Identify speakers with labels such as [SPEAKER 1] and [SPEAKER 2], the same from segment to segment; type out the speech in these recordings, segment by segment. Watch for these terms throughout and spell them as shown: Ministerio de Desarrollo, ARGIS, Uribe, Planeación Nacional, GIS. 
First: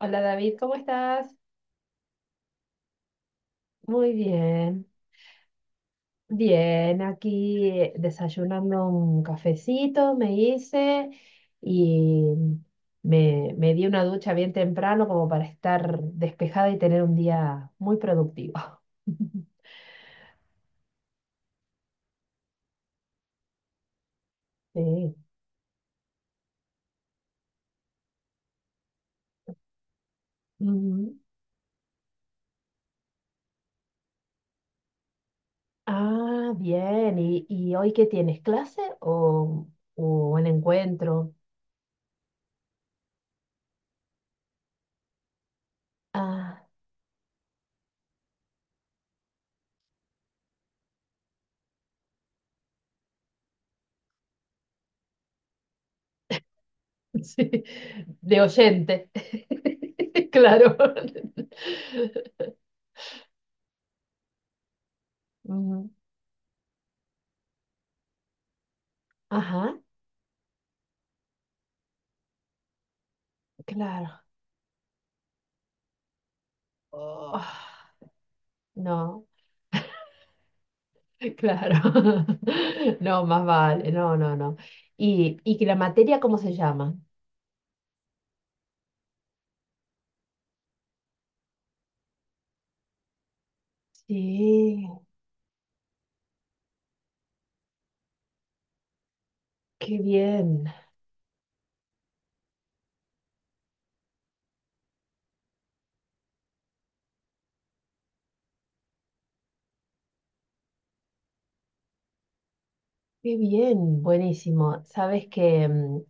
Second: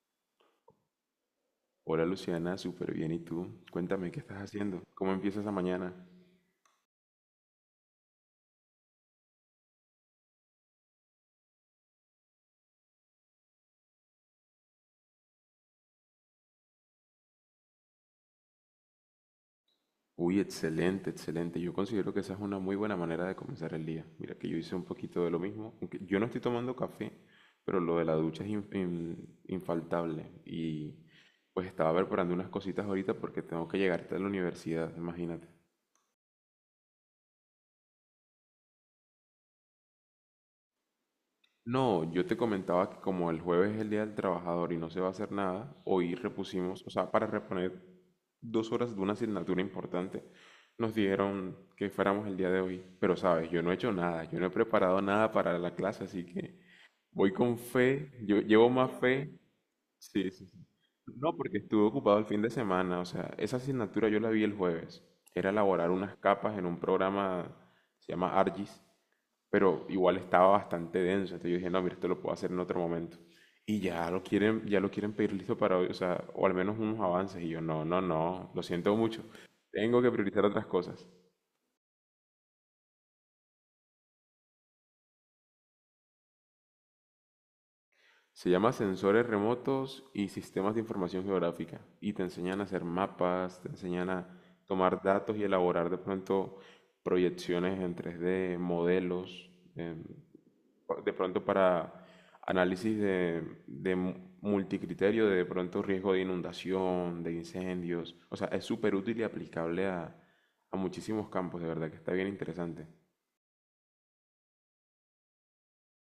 [SPEAKER 1] Hola David, ¿cómo estás?
[SPEAKER 2] Hola Luciana, súper bien. ¿Y tú? Cuéntame,
[SPEAKER 1] Muy
[SPEAKER 2] ¿qué estás haciendo?
[SPEAKER 1] bien,
[SPEAKER 2] ¿Cómo empieza esa mañana?
[SPEAKER 1] bien, aquí desayunando un cafecito me hice y me di una ducha bien temprano como para estar despejada y tener un día muy productivo.
[SPEAKER 2] Uy, excelente, excelente. Yo considero que esa es una muy buena manera de comenzar el día. Mira que yo hice un
[SPEAKER 1] Sí.
[SPEAKER 2] poquito de lo mismo, aunque yo no estoy tomando café, pero lo de la ducha es infaltable. Y
[SPEAKER 1] Ujú.
[SPEAKER 2] pues estaba preparando unas cositas ahorita porque tengo que llegar a la universidad, imagínate.
[SPEAKER 1] Ah, bien, ¿y hoy qué tienes? ¿Clase o un encuentro?
[SPEAKER 2] No, yo te comentaba que como el jueves es el Día del Trabajador y no se va a hacer nada, hoy
[SPEAKER 1] Ah,
[SPEAKER 2] repusimos, o sea, para reponer dos horas de una asignatura importante, nos dijeron que fuéramos el día de hoy. Pero sabes, yo no he hecho nada, yo no he preparado nada para la clase, así que voy con
[SPEAKER 1] sí,
[SPEAKER 2] fe, yo
[SPEAKER 1] de
[SPEAKER 2] llevo más
[SPEAKER 1] oyente,
[SPEAKER 2] fe. Sí, sí, sí.
[SPEAKER 1] claro.
[SPEAKER 2] No, porque estuve ocupado el fin de semana, o sea, esa asignatura yo la vi el jueves. Era
[SPEAKER 1] Ujú.
[SPEAKER 2] elaborar unas capas en un programa, se llama ARGIS,
[SPEAKER 1] Ajá,
[SPEAKER 2] pero igual estaba bastante denso. Entonces yo dije, no, mira, esto lo puedo hacer en otro momento. Y
[SPEAKER 1] claro.
[SPEAKER 2] ya lo quieren pedir listo para hoy, o sea, o al menos unos avances.
[SPEAKER 1] Oh,
[SPEAKER 2] Y yo, no, no, no, lo siento mucho.
[SPEAKER 1] no,
[SPEAKER 2] Tengo que priorizar otras cosas.
[SPEAKER 1] claro. No, más vale. No, no, no. ¿Y que la materia cómo se llama?
[SPEAKER 2] Se llama sensores remotos y sistemas de información geográfica. Y te enseñan a hacer mapas, te enseñan a
[SPEAKER 1] Sí,
[SPEAKER 2] tomar datos y elaborar de pronto proyecciones en 3D, modelos.
[SPEAKER 1] qué
[SPEAKER 2] em,
[SPEAKER 1] bien.
[SPEAKER 2] de pronto para análisis de multicriterio, de pronto riesgo de inundación, de incendios. O sea, es súper útil y aplicable a muchísimos campos, de verdad que está bien interesante.
[SPEAKER 1] Qué bien, buenísimo. Sabes que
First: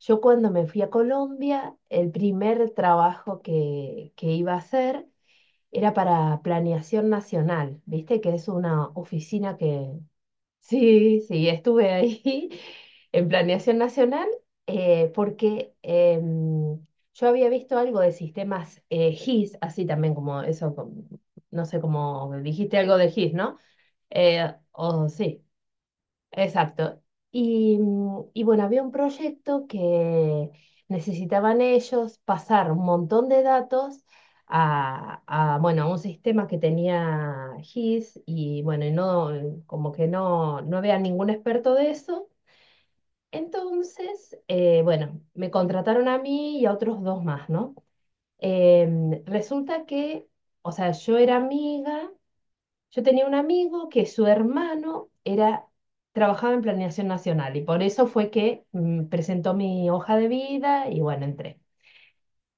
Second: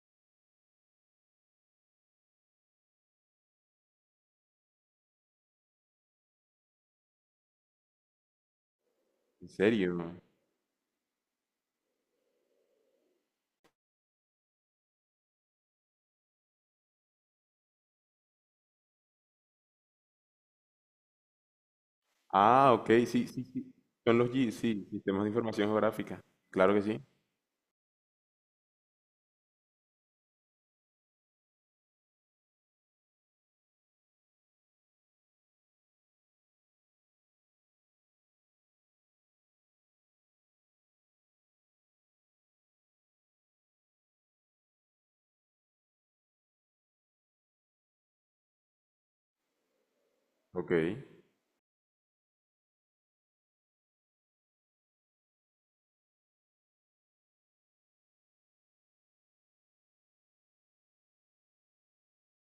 [SPEAKER 1] yo cuando me fui a Colombia, el primer trabajo que iba a hacer era para Planeación Nacional, ¿viste? Que es una
[SPEAKER 2] ¿En
[SPEAKER 1] oficina que...
[SPEAKER 2] serio?
[SPEAKER 1] Sí, sí, estuve ahí en Planeación Nacional porque yo había visto algo de sistemas GIS, así también como eso, no sé, como
[SPEAKER 2] Ah,
[SPEAKER 1] dijiste
[SPEAKER 2] ok,
[SPEAKER 1] algo de
[SPEAKER 2] sí,
[SPEAKER 1] GIS,
[SPEAKER 2] sí,
[SPEAKER 1] ¿no?
[SPEAKER 2] sí. Son los GIS, sí,
[SPEAKER 1] O
[SPEAKER 2] sistemas de
[SPEAKER 1] sí.
[SPEAKER 2] información geográfica. Claro que sí.
[SPEAKER 1] Exacto. Y, y bueno, había un proyecto que necesitaban ellos pasar un montón de datos a, a, bueno, a un sistema que tenía GIS y bueno, y no, como que no, no había ningún experto de eso. Entonces, bueno, me contrataron a mí y a otros dos más, ¿no? Resulta que,
[SPEAKER 2] Ok,
[SPEAKER 1] o sea, yo era amiga yo tenía un amigo que su hermano era, trabajaba en Planeación Nacional y por eso fue que presentó mi hoja de vida y bueno, entré.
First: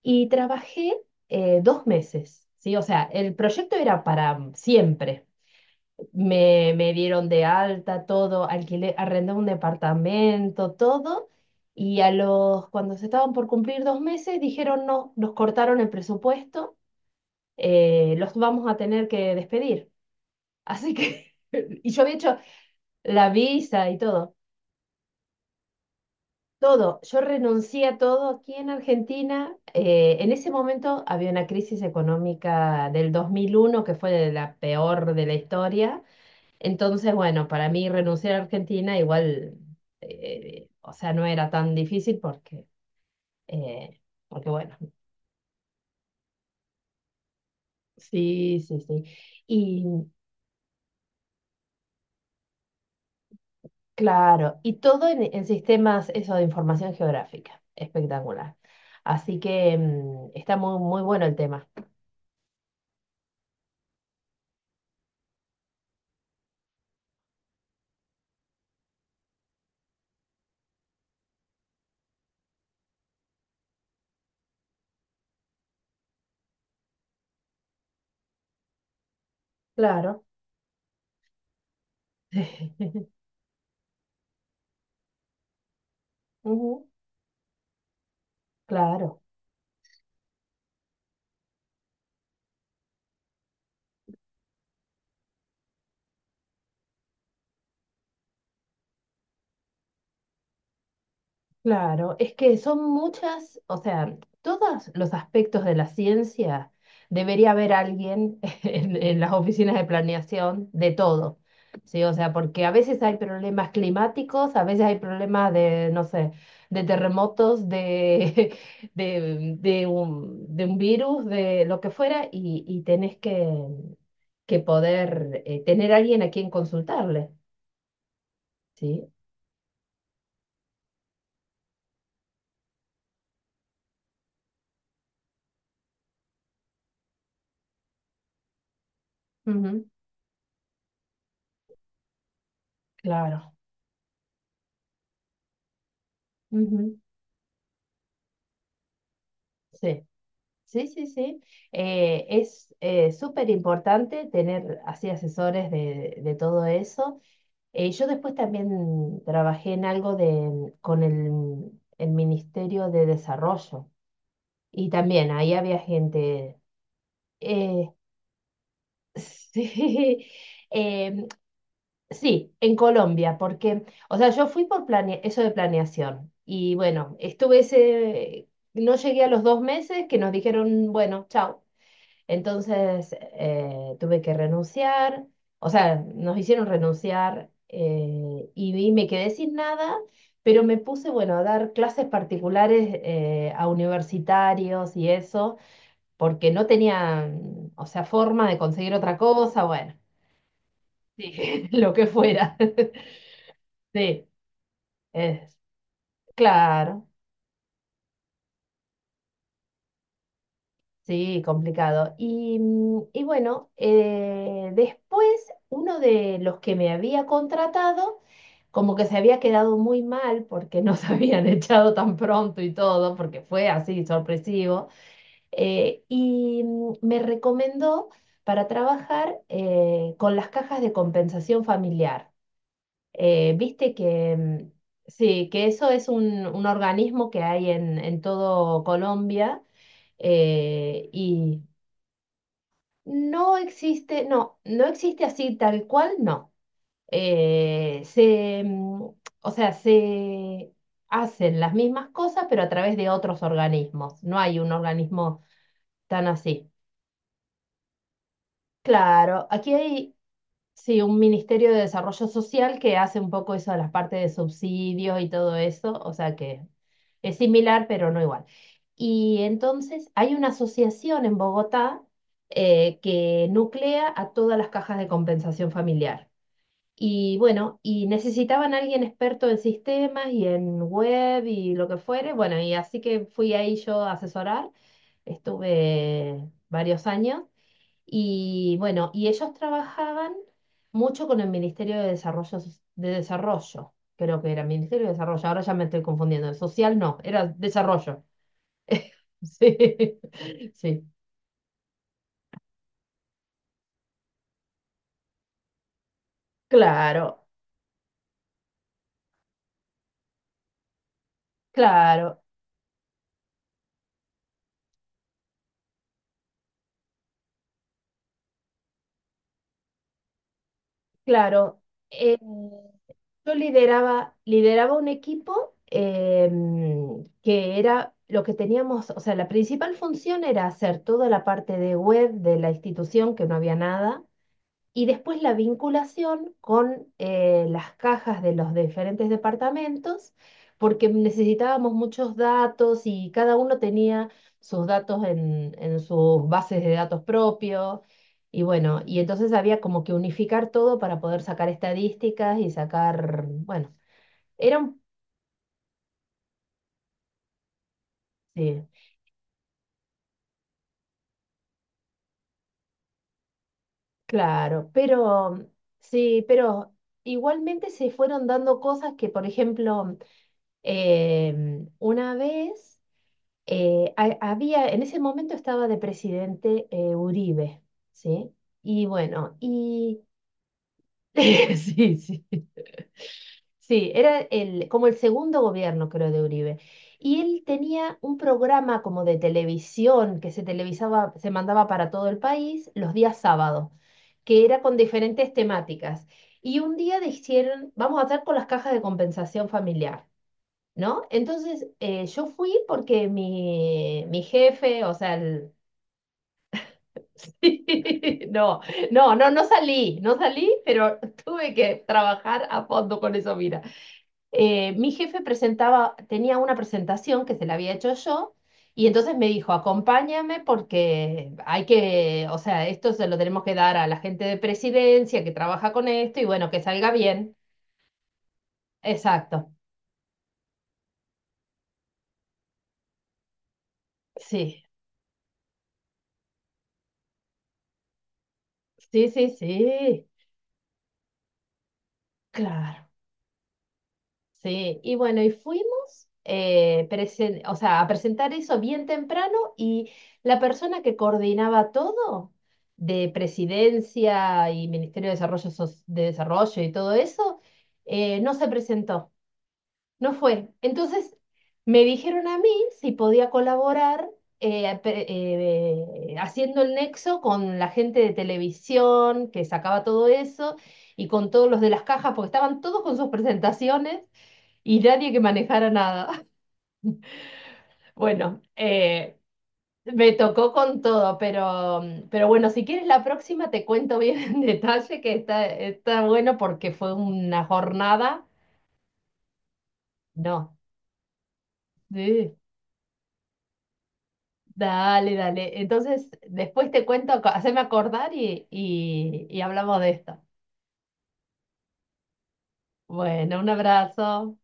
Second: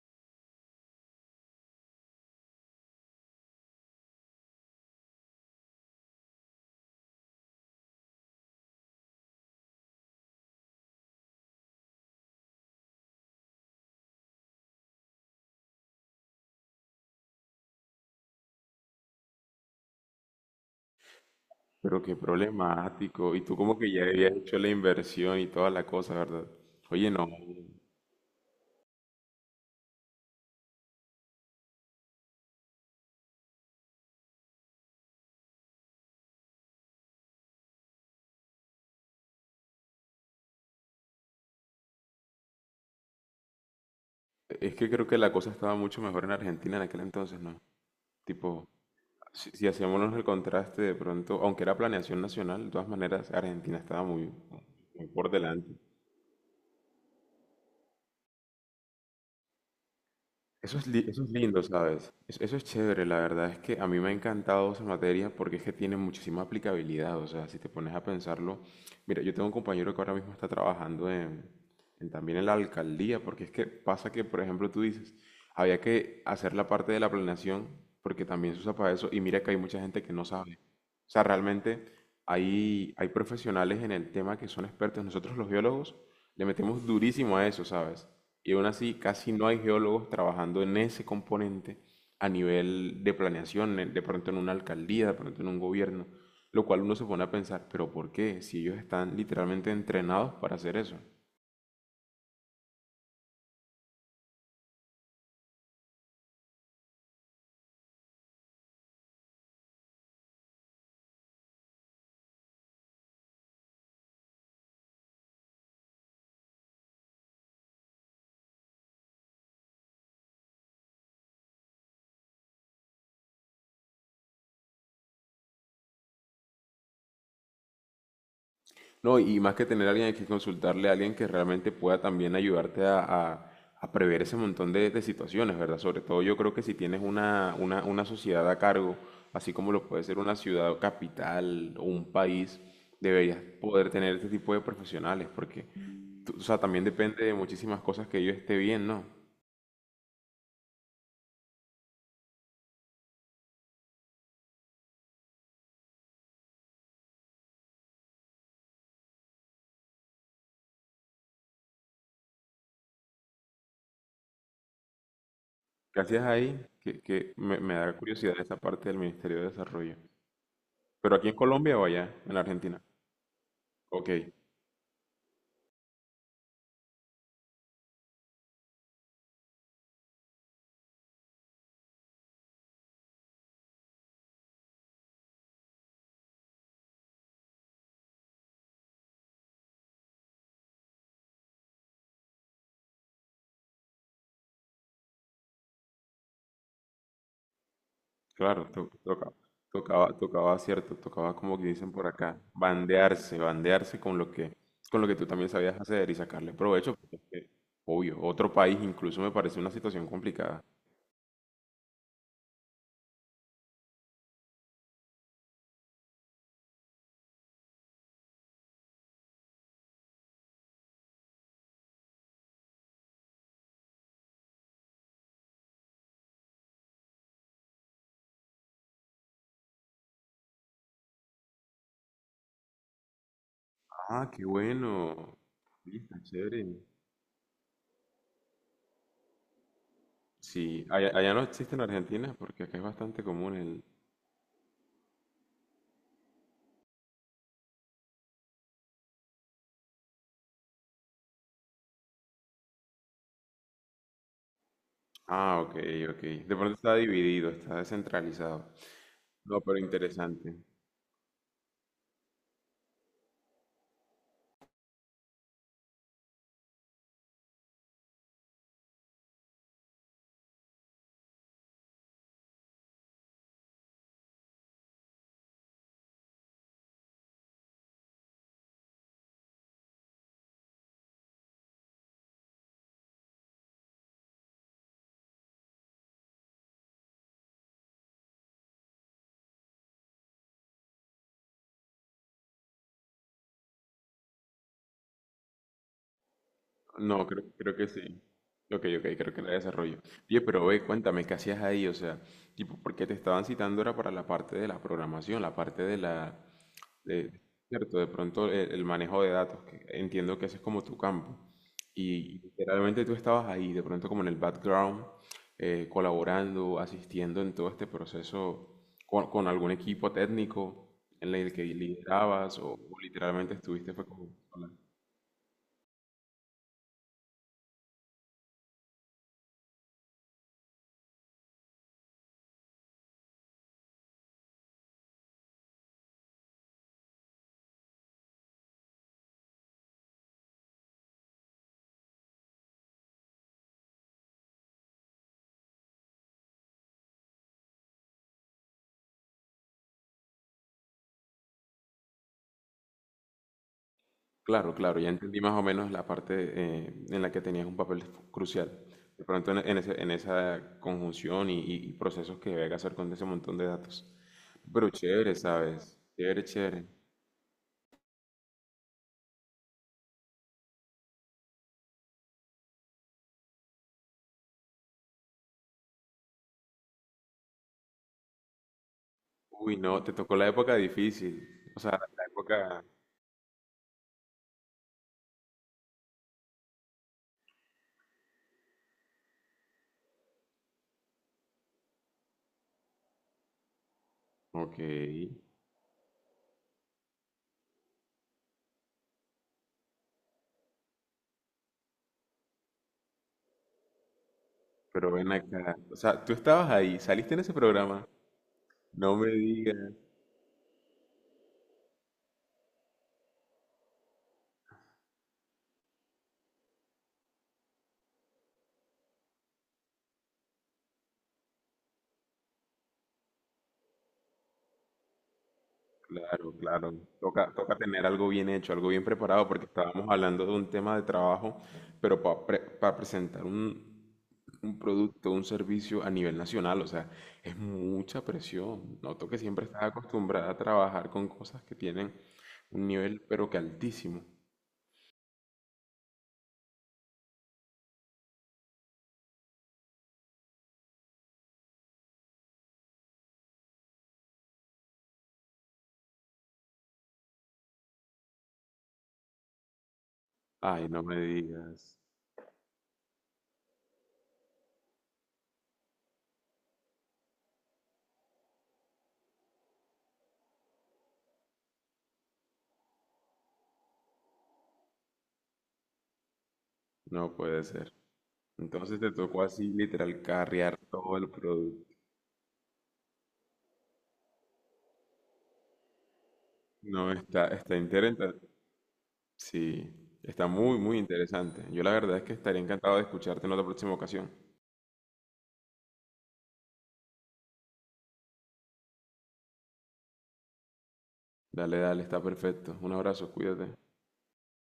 [SPEAKER 1] Y trabajé dos meses, ¿sí? O sea, el proyecto era para siempre. Me dieron de alta todo, alquilé, arrendé un departamento, todo. Y a los, cuando se estaban por cumplir dos meses, dijeron no, nos cortaron el presupuesto, los vamos a tener que despedir. Así que... Y yo
[SPEAKER 2] pero
[SPEAKER 1] había
[SPEAKER 2] qué
[SPEAKER 1] hecho, la
[SPEAKER 2] problemático. Y tú como
[SPEAKER 1] visa
[SPEAKER 2] que
[SPEAKER 1] y
[SPEAKER 2] ya habías
[SPEAKER 1] todo,
[SPEAKER 2] hecho la inversión y toda la cosa, ¿verdad?
[SPEAKER 1] todo.
[SPEAKER 2] Oye,
[SPEAKER 1] Yo
[SPEAKER 2] no.
[SPEAKER 1] renuncié a todo aquí en Argentina. En ese momento había una crisis económica del 2001 que fue la peor de la historia. Entonces, bueno, para mí renunciar a Argentina igual, o sea, no era tan difícil porque, eh, porque
[SPEAKER 2] Es
[SPEAKER 1] bueno,
[SPEAKER 2] que creo que la cosa estaba mucho mejor en Argentina en aquel entonces, ¿no?
[SPEAKER 1] sí,
[SPEAKER 2] Tipo,
[SPEAKER 1] sí, sí.
[SPEAKER 2] si
[SPEAKER 1] Y
[SPEAKER 2] hacemos el contraste de pronto, aunque era planeación nacional, de todas maneras Argentina estaba muy,
[SPEAKER 1] claro, y
[SPEAKER 2] muy
[SPEAKER 1] todo
[SPEAKER 2] por
[SPEAKER 1] en
[SPEAKER 2] delante.
[SPEAKER 1] sistemas, eso de información geográfica, espectacular. Así que está
[SPEAKER 2] Eso
[SPEAKER 1] muy,
[SPEAKER 2] es,
[SPEAKER 1] muy
[SPEAKER 2] eso
[SPEAKER 1] bueno
[SPEAKER 2] es
[SPEAKER 1] el
[SPEAKER 2] lindo,
[SPEAKER 1] tema.
[SPEAKER 2] ¿sabes? Eso es chévere, la verdad es que a mí me ha encantado esa materia porque es que tiene muchísima aplicabilidad, o sea, si te pones a pensarlo, mira, yo tengo un compañero que ahora mismo está trabajando en también en la alcaldía, porque es que pasa que, por ejemplo, tú dices, había que hacer la parte de la planeación porque también se usa para eso y mira que hay mucha gente que
[SPEAKER 1] Claro.
[SPEAKER 2] no sabe. O sea, realmente hay, hay profesionales en el tema que son expertos, nosotros los biólogos le
[SPEAKER 1] Ujú.
[SPEAKER 2] metemos durísimo a eso, ¿sabes? Y aún así
[SPEAKER 1] Claro,
[SPEAKER 2] casi no hay geólogos trabajando en ese componente a nivel de planeación, de pronto en una alcaldía, de pronto en un gobierno, lo cual uno se pone a pensar, pero ¿por qué? Si ellos están literalmente entrenados para hacer eso.
[SPEAKER 1] claro. Es que son muchas, o sea, todos los aspectos de la ciencia debería haber alguien en las oficinas de planeación de todo. Sí, o sea, porque a veces hay problemas climáticos, a veces hay problemas de, no sé, de terremotos, de, de un virus, de lo que fuera, y tenés que poder tener alguien a quien consultarle. ¿Sí?
[SPEAKER 2] No, y más que tener a alguien hay que consultarle a alguien que realmente pueda también ayudarte a prever ese montón de situaciones, ¿verdad? Sobre todo yo creo que si tienes una sociedad a cargo, así como
[SPEAKER 1] Ujú,
[SPEAKER 2] lo puede ser una ciudad o capital o un país, deberías
[SPEAKER 1] claro.
[SPEAKER 2] poder tener este tipo de profesionales, porque, o sea, también
[SPEAKER 1] Ujú,
[SPEAKER 2] depende de muchísimas cosas que yo esté bien, ¿no?
[SPEAKER 1] sí, sí, sí, sí. Es súper importante tener así asesores de todo eso. Yo después también trabajé en algo de, con el Ministerio de Desarrollo y también ahí había
[SPEAKER 2] Gracias
[SPEAKER 1] gente,
[SPEAKER 2] ahí, me
[SPEAKER 1] eh,
[SPEAKER 2] da curiosidad esa parte del Ministerio de Desarrollo.
[SPEAKER 1] sí,
[SPEAKER 2] ¿Pero
[SPEAKER 1] eh,
[SPEAKER 2] aquí en Colombia o allá, en
[SPEAKER 1] sí, en
[SPEAKER 2] Argentina?
[SPEAKER 1] Colombia, porque,
[SPEAKER 2] Ok.
[SPEAKER 1] o sea, yo fui por eso de planeación y bueno, estuve ese, no llegué a los dos meses que nos dijeron, bueno, chao. Entonces tuve que renunciar, o sea, nos hicieron renunciar y, me quedé sin nada, pero me puse, bueno, a dar clases particulares a universitarios y eso, porque no tenía, o sea, forma de
[SPEAKER 2] Claro,
[SPEAKER 1] conseguir otra cosa, bueno,
[SPEAKER 2] tocaba, tocaba, cierto, tocaba como que
[SPEAKER 1] sí, lo
[SPEAKER 2] dicen
[SPEAKER 1] que
[SPEAKER 2] por acá,
[SPEAKER 1] fuera.
[SPEAKER 2] bandearse, bandearse
[SPEAKER 1] Sí.
[SPEAKER 2] con lo que tú también
[SPEAKER 1] Es,
[SPEAKER 2] sabías hacer y sacarle provecho,
[SPEAKER 1] claro,
[SPEAKER 2] porque es que, obvio, otro país incluso me parece una situación complicada.
[SPEAKER 1] sí, complicado. Y, y bueno, después uno de los que me había contratado, como que se había quedado muy mal porque nos habían echado tan pronto y todo, porque fue así sorpresivo, y me recomendó para trabajar con las cajas de compensación familiar. Viste
[SPEAKER 2] Ah,
[SPEAKER 1] que...
[SPEAKER 2] qué bueno.
[SPEAKER 1] sí, que eso
[SPEAKER 2] Sí,
[SPEAKER 1] es
[SPEAKER 2] está
[SPEAKER 1] un
[SPEAKER 2] chévere.
[SPEAKER 1] organismo que hay en todo Colombia.
[SPEAKER 2] Sí, allá, allá no
[SPEAKER 1] Y
[SPEAKER 2] existe en Argentina porque acá es bastante
[SPEAKER 1] no
[SPEAKER 2] común el...
[SPEAKER 1] existe, no, no existe así tal cual, no. Eh, se, mm, o sea, se hacen las mismas cosas, pero a través de otros organismos. No hay un organismo
[SPEAKER 2] Ah, ok, ok.
[SPEAKER 1] tan
[SPEAKER 2] De
[SPEAKER 1] así.
[SPEAKER 2] pronto está dividido, está descentralizado.
[SPEAKER 1] Claro,
[SPEAKER 2] No,
[SPEAKER 1] aquí
[SPEAKER 2] pero
[SPEAKER 1] hay
[SPEAKER 2] interesante.
[SPEAKER 1] sí, un Ministerio de Desarrollo Social que hace un poco eso de las partes de subsidios y todo eso, o sea que es similar, pero no igual. Y entonces hay una asociación en Bogotá que nuclea a todas las cajas de compensación familiar. Y bueno, y necesitaban a alguien experto en sistemas y en web y lo que fuere. Bueno, y así que fui ahí yo a asesorar, estuve varios años. Y bueno, y ellos trabajaban mucho con el Ministerio de Desarrollo, de Desarrollo, creo que era Ministerio de Desarrollo, ahora ya me estoy confundiendo, el social no,
[SPEAKER 2] No, creo,
[SPEAKER 1] era
[SPEAKER 2] creo que sí.
[SPEAKER 1] Desarrollo.
[SPEAKER 2] Ok, ok, creo que la desarrollo.
[SPEAKER 1] Sí,
[SPEAKER 2] Oye, pero ve,
[SPEAKER 1] sí,
[SPEAKER 2] cuéntame, ¿qué hacías ahí? O sea, tipo, porque te estaban citando era para la parte de la programación, la parte de la, de,
[SPEAKER 1] claro,
[SPEAKER 2] cierto, de pronto el manejo de datos, que entiendo que ese es como tu campo. Y
[SPEAKER 1] claro,
[SPEAKER 2] literalmente tú estabas ahí, de pronto como en el background, colaborando, asistiendo en todo este proceso con algún equipo técnico en el que
[SPEAKER 1] claro. Eh,
[SPEAKER 2] liderabas o
[SPEAKER 1] yo
[SPEAKER 2] literalmente estuviste fue como
[SPEAKER 1] lideraba, lideraba un equipo que era lo que teníamos, o sea, la principal función era hacer toda la parte de web de la institución, que no había nada. Y después la vinculación con las cajas de los diferentes departamentos, porque necesitábamos muchos datos y cada uno tenía sus datos en sus bases de datos propios. Y bueno, y entonces había como que unificar todo para poder sacar estadísticas y sacar, bueno,
[SPEAKER 2] claro,
[SPEAKER 1] era
[SPEAKER 2] claro,
[SPEAKER 1] un...
[SPEAKER 2] ya entendí más o menos la parte en la que tenías un papel crucial.
[SPEAKER 1] Sí,
[SPEAKER 2] De pronto en en esa conjunción y procesos que debe hacer con ese montón de datos. Pero
[SPEAKER 1] claro,
[SPEAKER 2] chévere,
[SPEAKER 1] pero
[SPEAKER 2] ¿sabes?
[SPEAKER 1] sí,
[SPEAKER 2] Chévere, chévere.
[SPEAKER 1] pero igualmente se fueron dando cosas que, por ejemplo, una vez... había, en ese momento estaba de presidente Uribe, ¿sí? Y bueno,
[SPEAKER 2] Uy, no, te
[SPEAKER 1] y
[SPEAKER 2] tocó la época difícil. O sea,
[SPEAKER 1] sí,
[SPEAKER 2] la
[SPEAKER 1] sí.
[SPEAKER 2] época...
[SPEAKER 1] Sí, era el, como el segundo gobierno, creo, de Uribe. Y él tenía un programa como de televisión que se televisaba, se mandaba para todo el país los días sábados, que
[SPEAKER 2] Ok,
[SPEAKER 1] era con diferentes temáticas. Y un día dijeron, vamos a hacer con las cajas de compensación familiar. ¿No? Entonces yo fui porque mi jefe,
[SPEAKER 2] pero
[SPEAKER 1] o
[SPEAKER 2] ven
[SPEAKER 1] sea, el-
[SPEAKER 2] acá. O sea, tú estabas ahí, saliste en ese programa.
[SPEAKER 1] no,
[SPEAKER 2] No me
[SPEAKER 1] no, no, no
[SPEAKER 2] digas.
[SPEAKER 1] salí, no salí, pero tuve que trabajar a fondo con eso, mira. Mi jefe presentaba, tenía una presentación que se la había hecho yo. Y entonces me dijo, acompáñame porque hay que, o sea, esto se lo tenemos que dar a la gente de presidencia que trabaja con esto y
[SPEAKER 2] Claro,
[SPEAKER 1] bueno, que
[SPEAKER 2] claro.
[SPEAKER 1] salga
[SPEAKER 2] Toca,
[SPEAKER 1] bien.
[SPEAKER 2] toca tener algo bien hecho, algo bien preparado,
[SPEAKER 1] Exacto.
[SPEAKER 2] porque estábamos hablando de un tema de trabajo, pero para presentar un
[SPEAKER 1] Sí,
[SPEAKER 2] producto, un servicio a nivel nacional, o sea, es mucha presión. Noto
[SPEAKER 1] sí,
[SPEAKER 2] que
[SPEAKER 1] sí,
[SPEAKER 2] siempre estás
[SPEAKER 1] sí.
[SPEAKER 2] acostumbrada a trabajar con cosas que tienen un
[SPEAKER 1] Claro.
[SPEAKER 2] nivel, pero que altísimo.
[SPEAKER 1] Sí, y bueno, y fuimos o sea, a presentar eso bien temprano y la persona que coordinaba todo de Presidencia y Ministerio de Desarrollo, de Desarrollo y todo eso, no se presentó, no fue.
[SPEAKER 2] Ay, no me
[SPEAKER 1] Entonces
[SPEAKER 2] digas,
[SPEAKER 1] me dijeron a mí si podía colaborar eh, pe- haciendo el nexo con la gente de televisión que sacaba todo eso y con todos los de las cajas, porque estaban todos con sus presentaciones. Y nadie que manejara nada.
[SPEAKER 2] no puede ser.
[SPEAKER 1] Bueno,
[SPEAKER 2] Entonces te tocó así, literal,
[SPEAKER 1] me tocó
[SPEAKER 2] carrear
[SPEAKER 1] con
[SPEAKER 2] todo el
[SPEAKER 1] todo,
[SPEAKER 2] producto.
[SPEAKER 1] pero bueno, si quieres la próxima te cuento bien en detalle que está, está bueno porque
[SPEAKER 2] No,
[SPEAKER 1] fue
[SPEAKER 2] está,
[SPEAKER 1] una
[SPEAKER 2] está interesante,
[SPEAKER 1] jornada.
[SPEAKER 2] sí, está
[SPEAKER 1] No,
[SPEAKER 2] muy, muy interesante. Yo la verdad es que
[SPEAKER 1] sí,
[SPEAKER 2] estaría encantado de escucharte en otra próxima ocasión.
[SPEAKER 1] dale, dale. Entonces, después te cuento, haceme acordar y hablamos de esto.
[SPEAKER 2] Dale, dale, está perfecto. Un abrazo,
[SPEAKER 1] Bueno, un
[SPEAKER 2] cuídate.
[SPEAKER 1] abrazo.